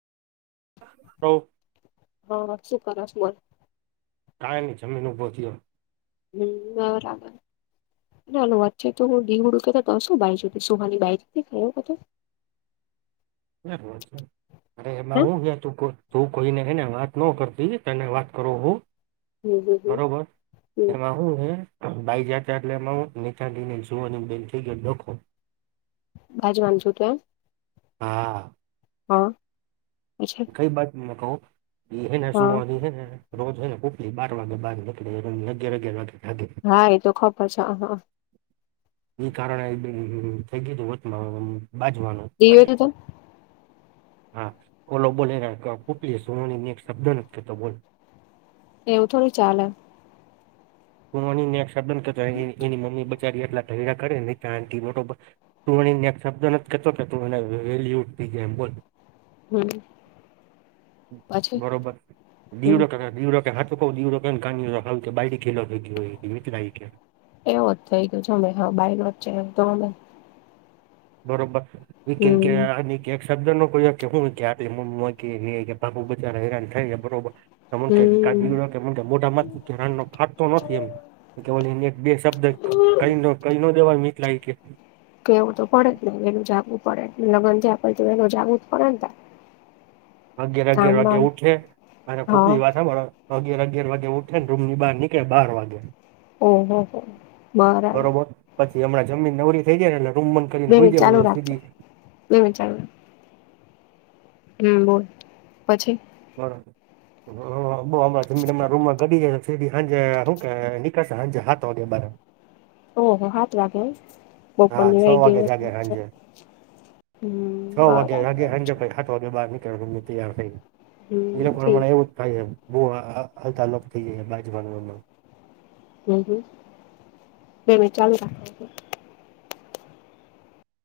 હા શું કર સુ વર ની જમીન ઉભો થયો. હમ બરાબર. ના આાલ વાત છે તો હું દીવડું કેતા તોશું બાઈ જધ સુહની બાઈ ખતો [inaudible] અરે એમાં હું ગ તું કો તું કોઈને એને વાત ન કરતી તો એને વાત કરો હું. હમ હમ બરોબર, હમ એમાં હું હે. બાઈ જા એટલે એમાં નીચાીને જુવાની બેન થઈ ગય દખો. બાજ વાંધ છુ તો એમ. હા. હા. પછી કઈ બાત કહું. એ એને હા સુવાનીને રોજને ખલી બાર વાગે બહાર નીકળી અગિયાર અગિયાર વાગે. ભાગે હા એતો ખબર છે હા. એ કારણે થઈ ગયું હોત. બાજવાનું. દીવે તો તમ હા, કોલો બોલેટલી સોનાણી એક શબ્દ નથીતો બોલ. એવું થોડી ચાલે. ન એનીની. [unintelligible] ચારી એટલા રા કરે શ બબ તું શબ્દ નથી કેતો કે તું એને વેલ્યુ. [unintelligible] ી જ એમ બોલ. હમ પછી બરોબર, હમ નિવડ નિડ ા તો દીડડી ખેલો હોય મિત્રમ. એવો જ થઈ ગયો છે અમે હા બાઈ ન જ છે એ તો અમે. બરોબર, એક હમ એક. શબ્દ નો કોઈ કેવું હોય કે આટ કે બાપુ બધ હેરાન થાય ને બરોબર. એમ કે હમ ગા કે એમ કે મોટામાં ન ફાટતો નથી એમ. કે એક બે શબ્દ કરી ન દેવા મિત્ર કે કેવું તો પડે જ ને વેલું જાગવું પડે લગન પડે તો વેલ જાગવું જ પડે ને તા. [inaudible] અગિયાર અગયાર વાગ્યે ઉઠે, અને હા ખુપલી વાત અગેર અગિાર વાગે ઉઠે ને રૂમ ની બહાર નીકળે બાર વાગે. ઓહ હો બરાબર. બરોબર પછી હમણાં જમીન નવરી થઈ જાય ને એટલે રૂમન બે કરીને ખઈ મિનિટ ચાલુ રાખ જાયીધી. બે મિનિટ ચાલુ હમ બોલ પછી. હ બ હણાં જમીમણા રૂમમાં ઘટી જાય. હંજ હુંક નીકળશે હંજ હાથ વાગે બાર આવે. ઓહ હાથ વાગે. હા છ બપોરવાઈ વાગે ગયો જાગે સાંજે હમ બરાબર. ક મુ તાર થ એ કો હમ ઠીક મ ઉત્ાગ [unintelligible] બહ હલતાાલપ થઈ જાય બાજવાનુંમાં. હમ હમ, બે મિનિટ ચાલુ રાખ.